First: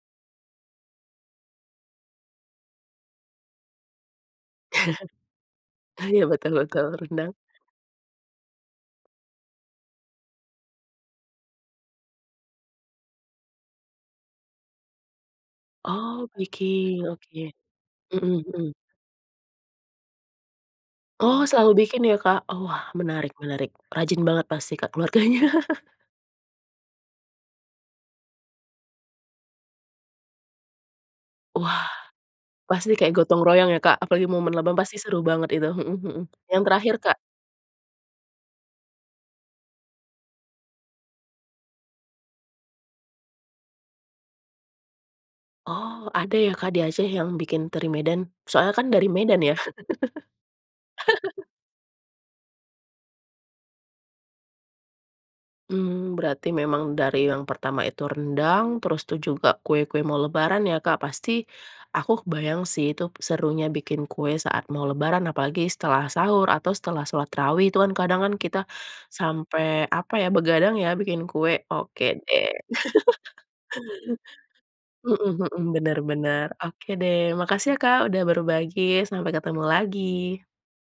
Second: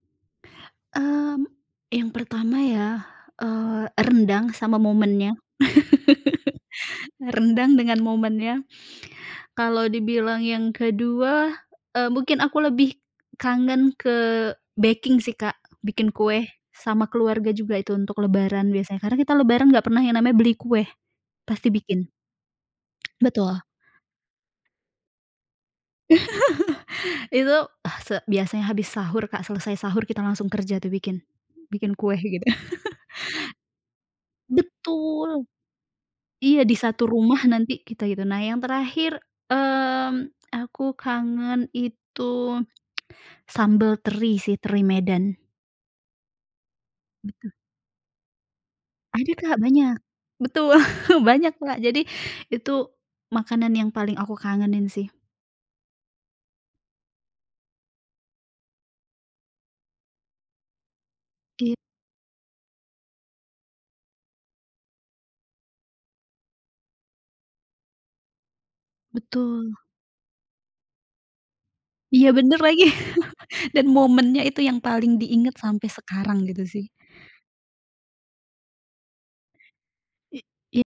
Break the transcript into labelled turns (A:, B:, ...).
A: Mmm, yang pertama ya, eee, rendang sama momennya.
B: Iya, betul betul, rendang.
A: Rendang dengan momennya. Kalau dibilang yang kedua, eee, mungkin aku lebih kangen ke baking sih, Kak. Bikin
B: Oh
A: kue, sama
B: bikin,
A: keluarga
B: oke,
A: juga itu untuk
B: mhm
A: Lebaran
B: mhm.
A: biasanya. Karena kita Lebaran nggak pernah yang namanya beli kue,
B: Oh,
A: pasti
B: selalu bikin
A: bikin.
B: ya, Kak? Oh, wah, menarik
A: Betul.
B: menarik. Rajin banget pasti, Kak, keluarganya.
A: Itu ah, se biasanya habis sahur, Kak, selesai sahur kita langsung kerja tuh bikin
B: Wah,
A: bikin kue gitu.
B: pasti kayak gotong-royong ya, Kak? Apalagi momen Lebaran pasti seru
A: Betul!
B: banget itu, mhm mhm. Yang
A: Iya, di
B: terakhir,
A: satu
B: Kak?
A: rumah nanti kita gitu. Nah, yang terakhir, mmm, aku kangen itu sambal teri sih, teri Medan.
B: Oh, ada ya, Kak, di Aceh yang
A: Gitu.
B: bikin teri Medan, soalnya kan dari
A: Ada
B: Medan ya?
A: Kak, banyak. Betul banyak, Kak. Jadi itu makanan yang paling aku kangenin sih.
B: Mmm, berarti memang dari yang pertama itu rendang, terus tuh juga kue-kue mau Lebaran ya, Kak. Pasti
A: It
B: aku kebayang sih, itu serunya bikin kue saat mau Lebaran, apalagi setelah sahur atau setelah sholat tarawih, tuh kan kadang kan kita sampai,
A: Betul.
B: apa ya, begadang ya, bikin kue, oke
A: Iya
B: deh.
A: bener lagi. Dan momennya itu yang paling
B: Mhm
A: diingat
B: mhm,
A: sampai
B: benar
A: sekarang
B: benar.
A: gitu sih.
B: Oke deh, makasih ya, Kak, udah berbagi, sampai ketemu
A: I
B: lagi!
A: i